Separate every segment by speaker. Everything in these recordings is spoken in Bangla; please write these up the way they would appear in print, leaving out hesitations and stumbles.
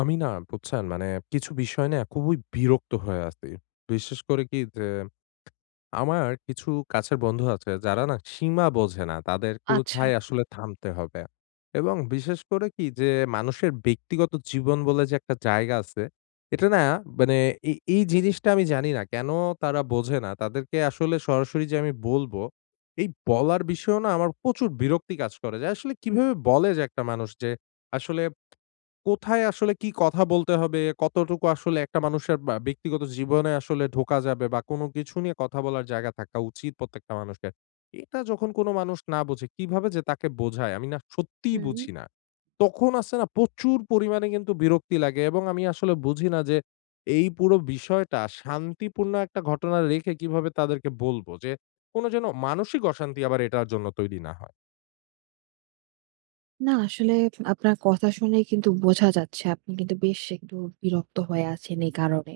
Speaker 1: আমি না বুঝছেন? মানে কিছু বিষয় নিয়ে খুবই বিরক্ত হয়ে আছি। বিশেষ করে কি যে, আমার কিছু কাছের বন্ধু আছে যারা না সীমা বোঝে না। তাদের
Speaker 2: আচ্ছা।
Speaker 1: কোথায় আসলে আচ্ছা। থামতে হবে। এবং বিশেষ করে কি যে, মানুষের ব্যক্তিগত জীবন বলে যে একটা জায়গা আছে, এটা না মানে এই এই জিনিসটা আমি জানি না কেন তারা বোঝে না। তাদেরকে আসলে সরাসরি যে আমি বলব, এই বলার বিষয়েও না আমার প্রচুর বিরক্তি কাজ করে যে আসলে কিভাবে বলে যে একটা মানুষ যে আসলে কোথায় আসলে কি কথা বলতে হবে? কতটুকু আসলে একটা মানুষের বা ব্যক্তিগত জীবনে আসলে ঢোকা যাবে বা কোনো কিছু নিয়ে কথা বলার জায়গা থাকা উচিত প্রত্যেকটা মানুষের। এটা যখন কোনো মানুষ না বোঝে, কিভাবে যে তাকে বোঝায় আমি না সত্যিই
Speaker 2: হুম।
Speaker 1: বুঝি না। তখন আছে না প্রচুর পরিমাণে কিন্তু বিরক্তি লাগে এবং আমি আসলে বুঝি না যে এই পুরো বিষয়টা শান্তিপূর্ণ একটা ঘটনা রেখে কিভাবে তাদেরকে বলব যে, কোনো যেন মানসিক অশান্তি আবার এটার জন্য তৈরি না হয়।
Speaker 2: না আসলে আপনার কথা শুনেই কিন্তু বোঝা যাচ্ছে আপনি কিন্তু বেশ একটু বিরক্ত হয়ে আছেন এই কারণে।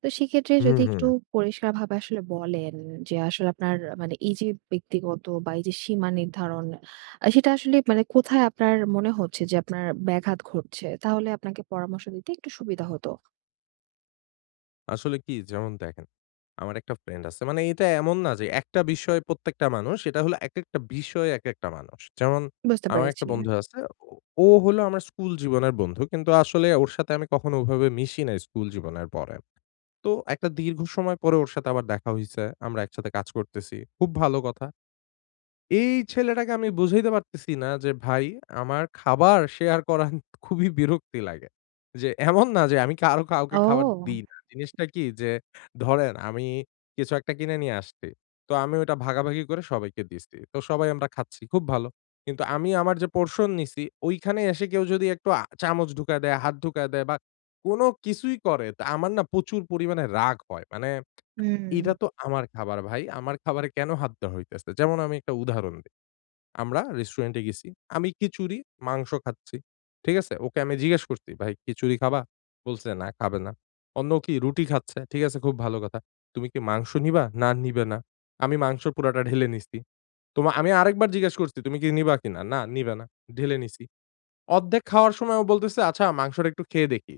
Speaker 2: তো সেক্ষেত্রে
Speaker 1: হুম,
Speaker 2: যদি
Speaker 1: হুম।
Speaker 2: একটু পরিষ্কারভাবে আসলে বলেন যে আসলে আপনার মানে এই যে ব্যক্তিগত বা এই যে সীমা নির্ধারণ সেটা আসলে মানে কোথায় আপনার মনে হচ্ছে যে আপনার ব্যাঘাত ঘটছে? তাহলে আপনাকে পরামর্শ দিতে একটু সুবিধা হতো।
Speaker 1: আসলে কি যেমন দেখেন, আমার একটা ফ্রেন্ড আছে। মানে এটা এমন না যে একটা বিষয় প্রত্যেকটা মানুষ, এটা হলো একেকটা বিষয় একেকটা মানুষ। যেমন
Speaker 2: বুঝতে
Speaker 1: আমার একটা
Speaker 2: পেরেছি।
Speaker 1: বন্ধু হুম। আছে। ও ও হলো আমার স্কুল জীবনের বন্ধু। কিন্তু আসলে ওর সাথে আমি কখনো ওভাবে মিশি নাই স্কুল জীবনের পরে। তো একটা দীর্ঘ সময় পরে ওর সাথে আবার দেখা হইছে। আমরা একসাথে কাজ করতেছি। খুব ভালো কথা। এই ছেলেটাকে আমি বুঝাইতে পারতেছি না যে ভাই আমার খাবার শেয়ার করা খুবই বিরক্তি লাগে। যে এমন না যে আমি কারো কাউকে খাবার
Speaker 2: ও!
Speaker 1: দিই না। জিনিসটা কি যে ধরেন আমি কিছু একটা কিনে নিয়ে আসছি। তো আমি ওটা ভাগাভাগি করে সবাইকে দিচ্ছি। তো সবাই আমরা খাচ্ছি। খুব ভালো। কিন্তু আমি যে পোরশন নিছি ওইখানে এসে কেউ যদি একটু চামচ ঢুকায় দেয়, হাত ঢুকায় দেয় বা কোনো কিছুই করে তা আমার না প্রচুর পরিমাণে রাগ হয়। মানে
Speaker 2: হুম।
Speaker 1: এটা তো আমার খাবার ভাই। আমার খাবারে কেন হাত দেওয়া হইতেছে? যেমন আমি একটা উদাহরণ দেই। আমরা রেস্টুরেন্টে গেছি। আমি খিচুড়ি, মাংস খাচ্ছি। ঠিক আছে? ওকে আমি জিজ্ঞেস করছি, "ভাই খিচুড়ি খাবা?" বলছে, "না, খাবে না।" অন্য কি রুটি খাচ্ছে। ঠিক আছে, খুব ভালো কথা। "তুমি কি মাংস নিবা?" "না, নিবে না।" আমি মাংস পুরাটা ঢেলে নিছি। আমি আরেকবার জিজ্ঞেস করছি, "তুমি কি নিবা কিনা?" "না, নিবে না।" ঢেলে নিছি। অর্ধেক খাওয়ার সময় ও বলতেছে, "আচ্ছা মাংসটা একটু খেয়ে দেখি।"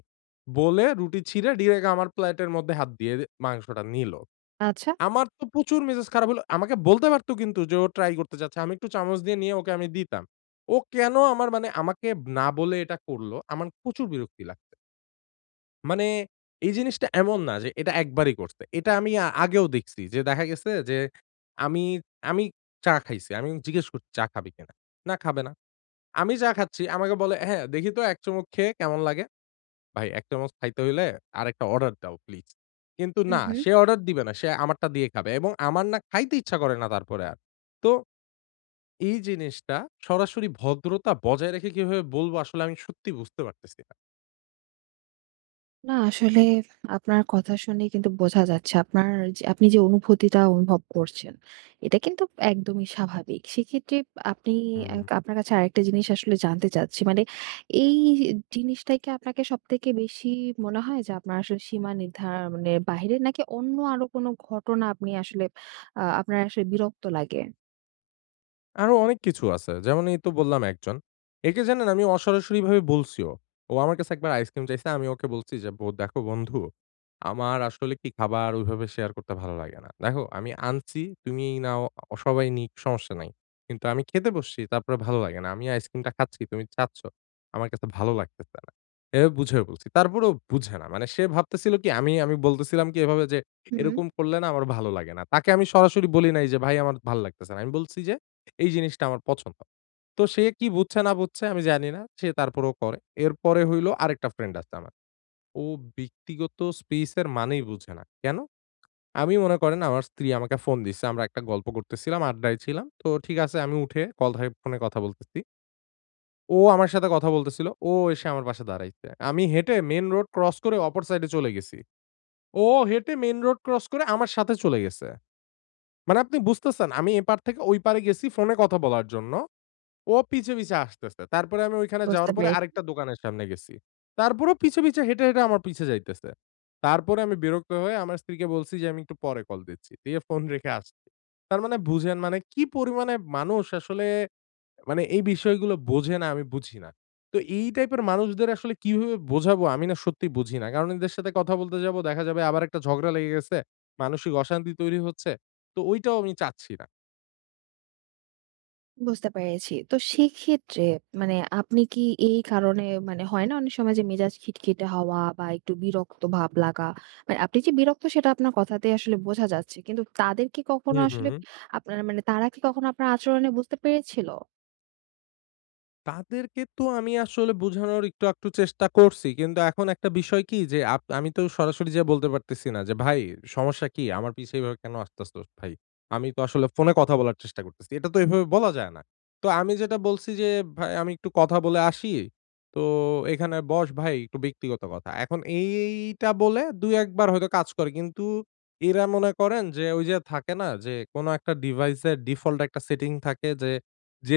Speaker 1: বলে রুটি ছিঁড়ে ডিরেক্ট আমার প্লেটের মধ্যে হাত দিয়ে মাংসটা নিল।
Speaker 2: আচ্ছা।
Speaker 1: আমার তো প্রচুর মেজাজ খারাপ হলো। আমাকে বলতে পারত কিন্তু যে ও ট্রাই করতে চাচ্ছে। আমি একটু চামচ দিয়ে নিয়ে ওকে আমি দিতাম। ও কেন আমার মানে আমাকে না বলে এটা করলো, আমার প্রচুর বিরক্তি লাগছে। মানে এই জিনিসটা এমন না যে এটা একবারই করছে। এটা আমি আগেও দেখছি যে দেখা গেছে যে আমি, আমি চা খাইছি। আমি জিজ্ঞেস করছি, "চা খাবি কিনা?" "না, খাবে না।" আমি চা খাচ্ছি। আমাকে বলে, "হ্যাঁ, দেখি তো ১ চুমুক খেয়ে কেমন লাগে?" ভাই ১ চামচ খাইতে হইলে আরেকটা অর্ডার দাও প্লিজ। কিন্তু
Speaker 2: হু,
Speaker 1: না,
Speaker 2: হু।
Speaker 1: সে অর্ডার দিবে না। সে আমারটা দিয়ে খাবে এবং আমার না খাইতে ইচ্ছা করে না তারপরে আর। তো এই জিনিসটা সরাসরি ভদ্রতা বজায় রেখে কিভাবে বলব আসলে আমি সত্যি বুঝতে পারতেছি না।
Speaker 2: না আসলে আপনার কথা শুনে কিন্তু বোঝা যাচ্ছে আপনার যে আপনি যে অনুভূতিটা অনুভব করছেন এটা কিন্তু একদমই স্বাভাবিক। সেক্ষেত্রে আপনি
Speaker 1: হুম।
Speaker 2: আপনার কাছে আরেকটা জিনিস আসলে জানতে চাচ্ছি। মানে এই জিনিসটাই কি আপনাকে সবথেকে বেশি মনে হয় যে আপনার আসলে সীমা নির্ধারণের বাহিরে নাকি অন্য আরো কোনো ঘটনা আপনি আসলে আপনার আসলে বিরক্ত লাগে?
Speaker 1: আরো অনেক কিছু আছে। যেমন এই তো বললাম একজন। একে জানেন আমি অসরাসরিভাবে বলছিও। ও আমার কাছে একবার আইসক্রিম চাইছে। আমি ওকে বলছি যে, দেখো বন্ধু, আমার আসলে কি খাবার ওইভাবে শেয়ার করতে ভালো লাগে না। দেখো আমি আনছি, তুমি নাও সবাই নিক সমস্যা নাই। কিন্তু আমি খেতে বসছি তারপরে ভালো লাগে না। আমি আইসক্রিমটা খাচ্ছি, তুমি চাচ্ছ। আমার কাছে ভালো লাগতেছে না।" এভাবে বুঝিয়ে বলছি। তারপরেও বুঝে না। মানে সে ভাবতেছিল কি আমি বলতেছিলাম কি এভাবে যে,
Speaker 2: হুম,
Speaker 1: "এরকম করলে না আমার ভালো লাগে না।" তাকে আমি সরাসরি বলি নাই যে, "ভাই আমার ভাল লাগতেছে না।" আমি বলছি যে এই জিনিসটা আমার পছন্দ। তো সে কি বুঝছে না বুঝছে আমি জানি না। সে তারপরেও করে। এরপরে হইলো আরেকটা ফ্রেন্ড আছে আমার। ও ব্যক্তিগত স্পেস এর মানেই বুঝে না। কেন? আমি মনে করেন আমার স্ত্রী আমাকে ফোন দিছে। আমরা একটা গল্প করতেছিলাম, আড্ডায় ছিলাম। তো ঠিক আছে আমি উঠে ফোনে কথা বলতেছি। ও আমার সাথে কথা বলতেছিল। ও এসে আমার পাশে দাঁড়াইছে। আমি হেঁটে মেইন রোড ক্রস করে অপর সাইডে চলে গেছি। ও হেঁটে মেইন রোড ক্রস করে আমার সাথে চলে গেছে। মানে আপনি বুঝতেছেন আমি এপার থেকে ওই পারে গেছি ফোনে কথা বলার জন্য। ও পিছে, পিছে আসতেছে। তারপরে আমি ওইখানে
Speaker 2: বুঝতে
Speaker 1: যাওয়ার পরে
Speaker 2: পেরেছি।
Speaker 1: আরেকটা দোকানের সামনে গেছি। তারপরেও পিছে, পিছে হেঁটে, হেঁটে আমার পিছে যাইতেছে। তারপরে আমি বিরক্ত হয়ে আমার স্ত্রীকে বলছি যে, "আমি একটু পরে কল দিচ্ছি।" দিয়ে ফোন রেখে আসছি। তার মানে বুঝেন মানে কি পরিমাণে মানুষ আসলে মানে এই বিষয়গুলো বোঝে না, আমি বুঝি না। তো এই টাইপের মানুষদের আসলে কিভাবে বোঝাবো আমি না সত্যিই বুঝি না। কারণ এদের সাথে কথা বলতে যাবো দেখা যাবে আবার একটা ঝগড়া লেগে গেছে, মানসিক অশান্তি তৈরি হচ্ছে। তো ওইটাও আমি চাচ্ছি না।
Speaker 2: বুঝতে পেরেছি। তো সেক্ষেত্রে মানে আপনি কি এই কারণে মানে হয় না অনেক সময় যে মেজাজ খিটখিটে হওয়া বা একটু বিরক্ত ভাব লাগা। মানে আপনি যে বিরক্ত সেটা আপনার কথাতেই আসলে বোঝা যাচ্ছে। কিন্তু তাদের কি
Speaker 1: হু,
Speaker 2: কখনো
Speaker 1: হু।
Speaker 2: আসলে আপনার মানে তারা কি কখনো আপনার আচরণে বুঝতে পেরেছিল?
Speaker 1: তাদেরকে তো আমি আসলে বোঝানোর একটু আকটু চেষ্টা করছি। কিন্তু এখন একটা বিষয় কি যে আমি তো সরাসরি যেয়ে বলতে পারতেছি না যে, "ভাই সমস্যা কি? আমার পিছে এভাবে কেন আসতেছো ভাই? আমি তো আসলে ফোনে কথা বলার চেষ্টা করতেছি। এটা তো এভাবে বলা যায় না।" তো আমি যেটা বলছি যে, "ভাই আমি একটু কথা বলে আসি। তো এখানে বস ভাই একটু ব্যক্তিগত কথা।" এখন এইটা বলে ২-১ বার হয়তো কাজ করে। কিন্তু এরা মনে করেন যে ওই যে থাকে না যে, কোনো একটা ডিভাইসের ডিফল্ট একটা সেটিং থাকে যে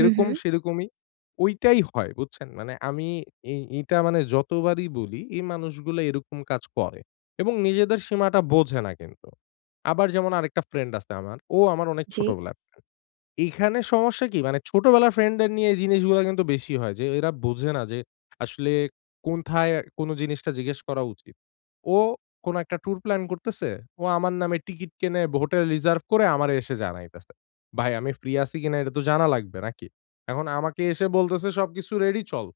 Speaker 2: হুম, হুম।
Speaker 1: সেরকমই ওইটাই হয় বুঝছেন? মানে আমি এটা মানে যতবারই বলি এই মানুষগুলা এরকম কাজ করে এবং নিজেদের সীমাটা বোঝে না কিন্তু। আবার যেমন আরেকটা ফ্রেন্ড আছে আমার। ও আমার অনেক
Speaker 2: জি,
Speaker 1: ছোটবেলার ফ্রেন্ড। এইখানে সমস্যা কি? মানে ছোটবেলার ফ্রেন্ডদের নিয়ে এই জিনিসগুলা কিন্তু বেশি হয় যে, এরা বোঝে না যে আসলে কোনথায় কোন জিনিসটা জিজ্ঞেস করা উচিত। ও কোন একটা ট্যুর প্ল্যান করতেছে। ও আমার নামে টিকিট কেনে, হোটেল রিজার্ভ করে আমারে এসে জানাইতেছে। ভাই আমি ফ্রি আছি কিনা এটা তো জানা লাগবে নাকি? এখন আমাকে এসে বলতেছে সবকিছু রেডি চল।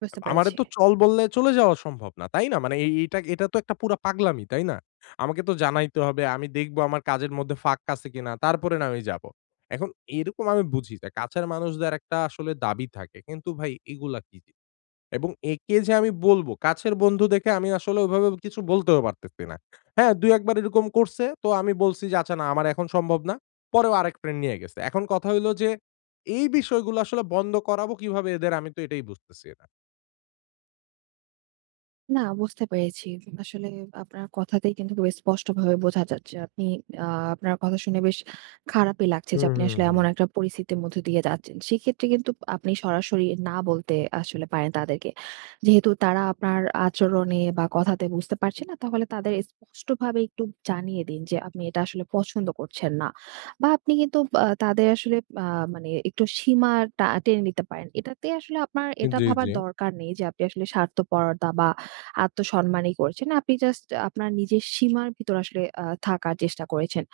Speaker 2: বুঝতে
Speaker 1: আমারে
Speaker 2: পেরেছি।
Speaker 1: তো চল বললে চলে যাওয়া সম্ভব না, তাই না? মানে এই এইটা এটা তো একটা পুরা পাগলামি, তাই না? আমাকে তো জানাইতে হবে, আমি দেখব আমার কাজের মধ্যে ফাঁক আছে কিনা, তারপরে না আমি যাবো। এখন এরকম আমি বুঝি যে কাছের মানুষদের একটা আসলে দাবি থাকে। কিন্তু ভাই এগুলা কি? যে? এবং একে যে আমি বলবো, কাছের বন্ধু দেখে আমি আসলে ওইভাবে কিছু বলতেও পারতেছি না। হ্যাঁ, ২-১ বার এরকম করছে, তো আমি বলছি যে, "আচ্ছা না, আমার এখন সম্ভব না।" পরেও আরেক ফ্রেন্ড নিয়ে গেছে। এখন কথা হইলো যে এই বিষয়গুলো আসলে বন্ধ করাবো কিভাবে এদের আমি তো এটাই বুঝতেছি না।
Speaker 2: না, বুঝতে পেরেছি। আসলে আপনার কথাতেই কিন্তু বেশ স্পষ্টভাবে বোঝা যাচ্ছে। আপনি আ আপনার কথা শুনে বেশ খারাপই লাগছে
Speaker 1: হুম,
Speaker 2: যে আপনি
Speaker 1: হুম,
Speaker 2: আসলে
Speaker 1: হুম।
Speaker 2: এমন একটা পরিস্থিতির মধ্য দিয়ে যাচ্ছেন। সেক্ষেত্রে কিন্তু আপনি সরাসরি না বলতে আসলে পারেন তাদেরকে। যেহেতু তারা আপনার আচরণে বা কথাতে বুঝতে পারছে না, তাহলে তাদের স্পষ্টভাবে একটু জানিয়ে দিন যে আপনি এটা আসলে পছন্দ করছেন না। বা আপনি কিন্তু তাদের আসলে আ মানে একটু সীমাটা টেনে নিতে পারেন। এটাতে আসলে আপনার এটা
Speaker 1: জি,
Speaker 2: ভাবার
Speaker 1: জি।
Speaker 2: দরকার নেই যে আপনি আসলে স্বার্থপরতা বা আত্মসম্মানই করছেন। আপনি জাস্ট আপনার নিজের সীমার ভিতর আসলে থাকার চেষ্টা করেছেন।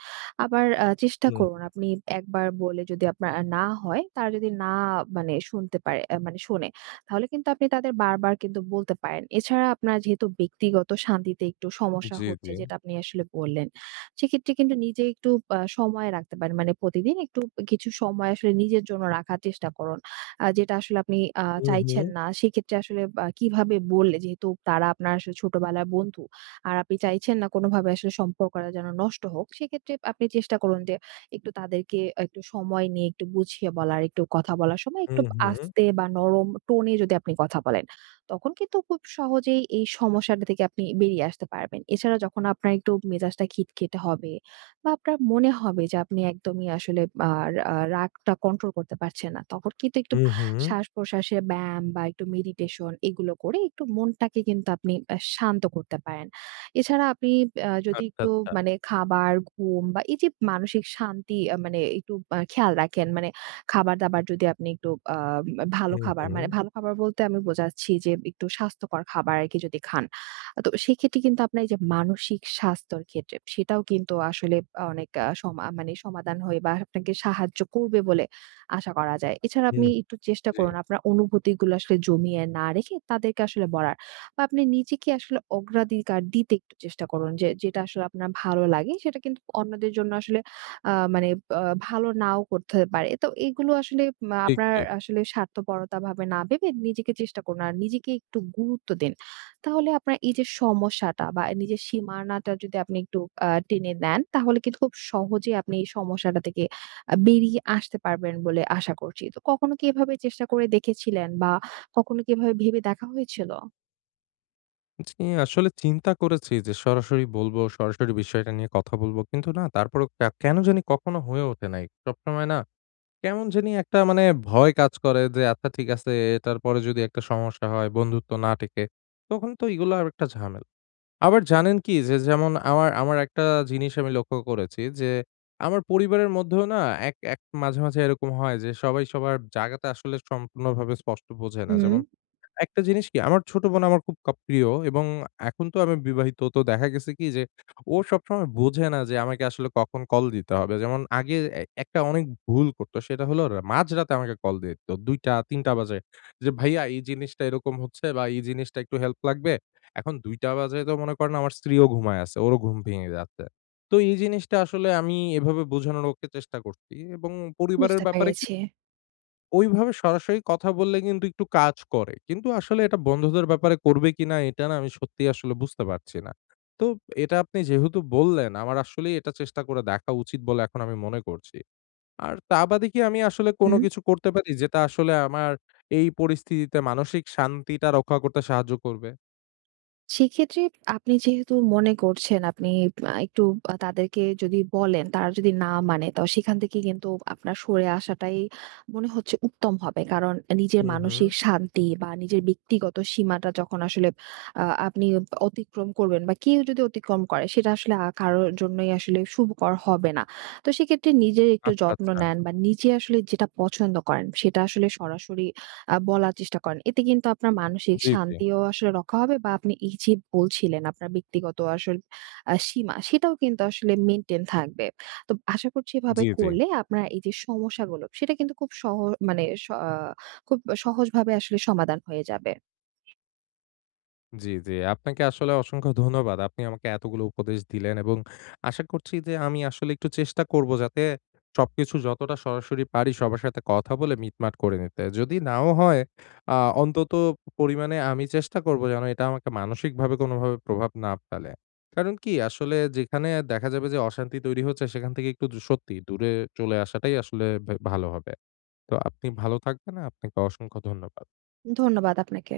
Speaker 2: আবার চেষ্টা
Speaker 1: হুম,
Speaker 2: করুন, আপনি একবার বলে যদি আপনার না হয়, তারা যদি না মানে শুনতে পারে, মানে শোনে, তাহলে কিন্তু আপনি তাদের বারবার কিন্তু বলতে পারেন। এছাড়া আপনার যেহেতু ব্যক্তিগত শান্তিতে একটু সমস্যা
Speaker 1: জি, জি।
Speaker 2: হচ্ছে, যেটা আপনি আসলে বললেন, সেক্ষেত্রে কিন্তু নিজে একটু সময় রাখতে পারেন। মানে প্রতিদিন একটু কিছু সময় আসলে নিজের জন্য রাখার চেষ্টা করুন। যেটা আসলে আপনি
Speaker 1: হুম, হুম,
Speaker 2: চাইছেন না। সেক্ষেত্রে আসলে বা কিভাবে বললে? যেহেতু তারা আপনার আসলে ছোটবেলার বন্ধু। আর আপনি চাইছেন না কোনোভাবে আসলে সম্পর্কটা যেন নষ্ট হোক। সেক্ষেত্রে আপনি চেষ্টা করুন যে একটু তাদেরকে একটু সময় নিয়ে একটু বুঝিয়ে বলার, একটু কথা বলার সময় একটু
Speaker 1: হুম, হুম,
Speaker 2: আস্তে বা নরম টোনে যদি আপনি কথা বলেন, তখন কিন্তু খুব সহজেই এই সমস্যাটা থেকে আপনি বেরিয়ে আসতে পারবেন। এছাড়া যখন আপনার একটু মেজাজটা খিটখিটে হবে বা আপনার মনে হবে যে আপনি একদমই আসলে আ আ রাগটা কন্ট্রোল করতে পারছেন না, তখন কিন্তু একটু
Speaker 1: হুম, হুম।
Speaker 2: শ্বাস-প্রশ্বাসের ব্যায়াম বা একটু মেডিটেশন এগুলো করে একটু মনটাকে কিন্তু আপনি শান্ত করতে পারেন। এছাড়া আপনি যদি
Speaker 1: আচ্ছা,
Speaker 2: একটু
Speaker 1: আচ্ছা।
Speaker 2: মানে খাবার, ঘুম বা এই যে মানসিক শান্তি মানে একটু খেয়াল রাখেন, মানে খাবার-দাবার যদি আপনি একটু ভালো
Speaker 1: হুম,
Speaker 2: খাবার,
Speaker 1: হুম,
Speaker 2: মানে ভালো খাবার বলতে আমি বোঝাচ্ছি যে একটু স্বাস্থ্যকর খাবার আরকি, যদি খান। তো সেক্ষেত্রে কিন্তু আপনার এই যে মানসিক স্বাস্থ্যর ক্ষেত্রে সেটাও কিন্তু আসলে অনেক আ সমা মানে সমাধান হয়ে বা আপনাকে সাহায্য করবে বলে আশা করা যায়। এছাড়া
Speaker 1: হুম,
Speaker 2: আপনি একটু চেষ্টা
Speaker 1: জি।
Speaker 2: করুন আপনার অনুভূতিগুলো আসলে জমিয়ে না রেখে তাদেরকে আসলে বলার। বা আপনি নিজেকে আসলে অগ্রাধিকার দিতে একটু চেষ্টা করুন। যেটা আসলে আপনার ভালো লাগে সেটা কিন্তু অন্যদের জন্য আসলে মানে আ ভালো নাও করতে পারে। তো এগুলো আসলে
Speaker 1: ঠিক,
Speaker 2: আপনার
Speaker 1: ঠিক।
Speaker 2: আসলে স্বার্থপরতা ভাবে না ভেবে নিজেকে চেষ্টা করুন। আর নিজেকে একটু গুরুত্ব দিন। তাহলে আপনার এই যে সমস্যাটা বা নিজের সীমানাটা যদি আপনি একটু টেনে নেন, তাহলে কিন্তু খুব সহজেই আপনি এই সমস্যাটা থেকে বেরিয়ে আসতে পারবেন বলে আশা করছি। তো কখনো কি এভাবে চেষ্টা করে দেখেছিলেন বা কখনো কি এভাবে ভেবে দেখা হয়েছিল?
Speaker 1: জি, আসলে চিন্তা করেছি যে সরাসরি বলবো, সরাসরি বিষয়টা নিয়ে কথা বলবো। কিন্তু না তারপরেও কেন জানি কখনো হয়ে ওঠে নাই। সবসময় না কেমন জানি একটা মানে ভয় কাজ করে যে আচ্ছা ঠিক আছে এটার পরে যদি একটা সমস্যা হয়, বন্ধুত্ব না টেকে, তখন তো এগুলো আর একটা ঝামেলা। আবার জানেন কি? যে যেমন আমার আমার একটা জিনিস আমি লক্ষ্য করেছি যে, আমার পরিবারের মধ্যেও না এক এক মাঝে, মাঝে এরকম হয় যে সবাই সবার জায়গাটা আসলে সম্পূর্ণভাবে স্পষ্ট বোঝে না।
Speaker 2: হুম,
Speaker 1: যেমন একটা জিনিস কি আমার ছোট বোন আমার খুব প্রিয় এবং এখন তো আমি বিবাহিত। তো দেখা গেছে কি যে ও সবসময় বোঝে না যে আমাকে আসলে কখন কল দিতে হবে। যেমন আগে একটা অনেক ভুল করত। সেটা হলো মাঝরাতে আমাকে কল দিয়ে দিত। ২:০০-৩:০০ বাজে যে, "ভাইয়া এই জিনিসটা এরকম হচ্ছে বা এই জিনিসটা একটু হেল্প লাগবে।" এখন ২:০০ বাজে তো মনে করেন আমার স্ত্রীও ঘুমায় আছে। ওরও ঘুম ভেঙে যাচ্ছে। তো এই জিনিসটা আসলে আমি এভাবে বোঝানোর ওকে চেষ্টা করছি এবং পরিবারের
Speaker 2: বুঝতে
Speaker 1: ব্যাপারে
Speaker 2: পেরেছি।
Speaker 1: ওইভাবে সরাসরি কথা বললে কিন্তু একটু কাজ করে। কিন্তু আসলে এটা বন্ধুদের ব্যাপারে করবে কিনা এটা না আমি সত্যিই আসলে বুঝতে পারছি না। তো এটা আপনি যেহেতু বললেন আমার আসলেই এটা চেষ্টা করে দেখা উচিত বলে এখন আমি মনে করছি। আর তা বাদে কি আমি আসলে কোনো
Speaker 2: হুম।
Speaker 1: কিছু করতে পারি যেটা আসলে আমার এই পরিস্থিতিতে মানসিক শান্তিটা রক্ষা করতে সাহায্য করবে?
Speaker 2: সেক্ষেত্রে আপনি যেহেতু মনে করছেন আপনি একটু তাদেরকে যদি বলেন, তারা যদি না মানে, তো সেখান থেকে কিন্তু আপনার সরে আসাটাই মনে হচ্ছে উত্তম হবে। কারণ নিজের
Speaker 1: হুম, হুম।
Speaker 2: মানসিক শান্তি বা নিজের ব্যক্তিগত সীমাটা যখন আসলে আপনি অতিক্রম করবেন বা কেউ যদি অতিক্রম করে, সেটা আসলে কারো জন্যই আসলে শুভকর হবে না। তো সেক্ষেত্রে নিজের একটু
Speaker 1: আচ্ছা,
Speaker 2: যত্ন
Speaker 1: আচ্ছা।
Speaker 2: নেন বা নিজে আসলে যেটা পছন্দ করেন সেটা আসলে সরাসরি বলার চেষ্টা করেন। এতে কিন্তু আপনার মানসিক
Speaker 1: জি, জি।
Speaker 2: শান্তিও আসলে রক্ষা হবে বা আপনি এই যে বলছিলেন আপনার ব্যক্তিগত আসল সীমা, সেটাও কিন্তু আসলে মেইনটেইন থাকবে। তো আশা করছি এভাবে
Speaker 1: জি, জি।
Speaker 2: করলে আপনার এই যে সমস্যাগুলো সেটা কিন্তু খুব মানে স আ খুব সহজভাবে আসলে সমাধান হয়ে যাবে।
Speaker 1: জি, জি। আপনাকে আসলে অসংখ্য ধন্যবাদ। আপনি আমাকে এতগুলো উপদেশ দিলেন এবং আশা করছি যে আমি আসলে একটু চেষ্টা করব যাতে সবকিছু যতটা সরাসরি পারি সবার সাথে কথা বলে মিটমাট করে নিতে। যদি নাও হয় আ অন্তত পরিমাণে আমি চেষ্টা করব যেন এটা আমাকে মানসিকভাবে কোনোভাবে প্রভাব না ফেলে। কারণ কি আসলে যেখানে দেখা যাবে যে অশান্তি তৈরি হচ্ছে সেখান থেকে একটু সত্যি দূরে চলে আসাটাই আসলে ভালো হবে। তো আপনি ভালো থাকবেন। আপনাকে অসংখ্য ধন্যবাদ।
Speaker 2: ধন্যবাদ আপনাকে।